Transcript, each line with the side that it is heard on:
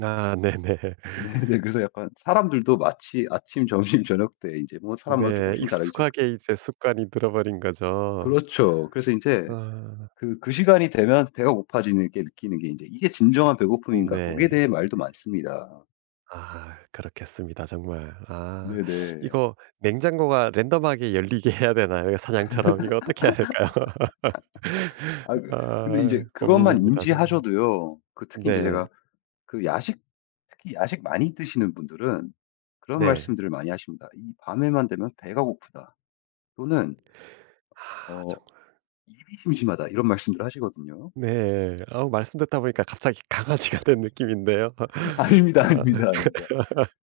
right: 아. 네네.
left: 네네. 그래서 약간 사람들도 마치 아침 점심 저녁 때 이제 뭐 사람마다
right: 네.
left: 쪼끔씩은 다르겠지만
right: 익숙하게 이제 습관이 들어버린 거죠.
left: 그렇죠. 그래서 인제
right: 아.
left: 그 그 시간이 되면 배가 고파지는 게 느끼는 게 인제 이게 진정한 배고픔인가 거기에
right: 네.
left: 대해 말도 많습니다.
right: 아. 그렇겠습니다 정말. 아.
left: 네네.
right: 이거 냉장고가 랜덤하게 열리게 해야 되나요 사장님처럼. 이거 어떻게 해야 할까요?
left: 아 그 근데 이제
right: 아
left: 그것만
right: 고민입니다 정말.
left: 인지하셔도요, 그 특히 인제
right: 네.
left: 제가 그 야식 특히 야식 많이 드시는 분들은 그런
right: 네.
left: 말씀들을 많이 하십니다. "이 밤에만 되면 배가 고프다." 또는
right: 아
left: 어
right: 정말.
left: "입이 심심하다." 이런 말씀들을 하시거든요.
right: 네. 어 말씀 듣다 보니까 갑자기 강아지가 된 느낌인데요.
left: 아닙니다,
right: 어
left: 아닙니다, 아닙니다.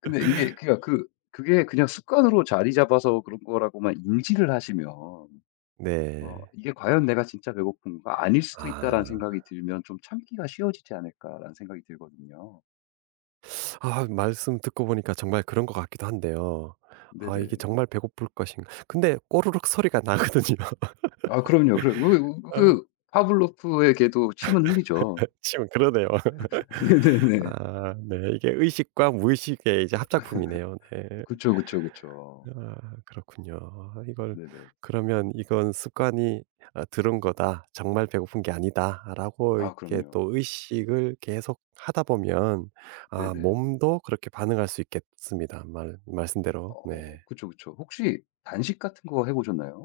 left: 근데 이게 그러니까 그 그게 그냥 습관으로 자리 잡아서 그런 거라고만 인지를 하시면 '어
right: 네.
left: 이게 과연 내가 진짜 배고픈가 아닐 수도 있다.'라는
right: 아.
left: 생각이 들면 좀 참기가 쉬워지지 않을까라는 생각이 들거든요.
right: 아 말씀 듣고 보니까 정말 그런 것 같기도 한데요. 아 이게
left: 네네.
right: 정말 배고플 것인 근데 꼬르륵 소리가 나거든요.
left: 아 그럼요. 그럼 그
right: 아.
left: 그 파블로프의 개도 침은 흘리죠.
right: 지금 그러네요.
left: 네네네.
right: 아 네. 이게 의식과 무의식의 이제 합작품이네요. 네.
left: 그쵸, 그쵸, 그쵸.
right: 아 그렇군요. 이걸
left: 네네.
right: 그러면 '이건 습관이 어 들은 거다 정말 배고픈 게 아니다.'라고
left: 아
right: 이렇게
left: 그럼요.
right: 또 의식을 계속하다 보면 아
left: 네네.
right: 몸도 그렇게 반응할 수 있겠습니다 말 말씀대로.
left: 어.
right: 네.
left: 그쵸, 그쵸. 혹시 단식 같은 거 해 보셨나요?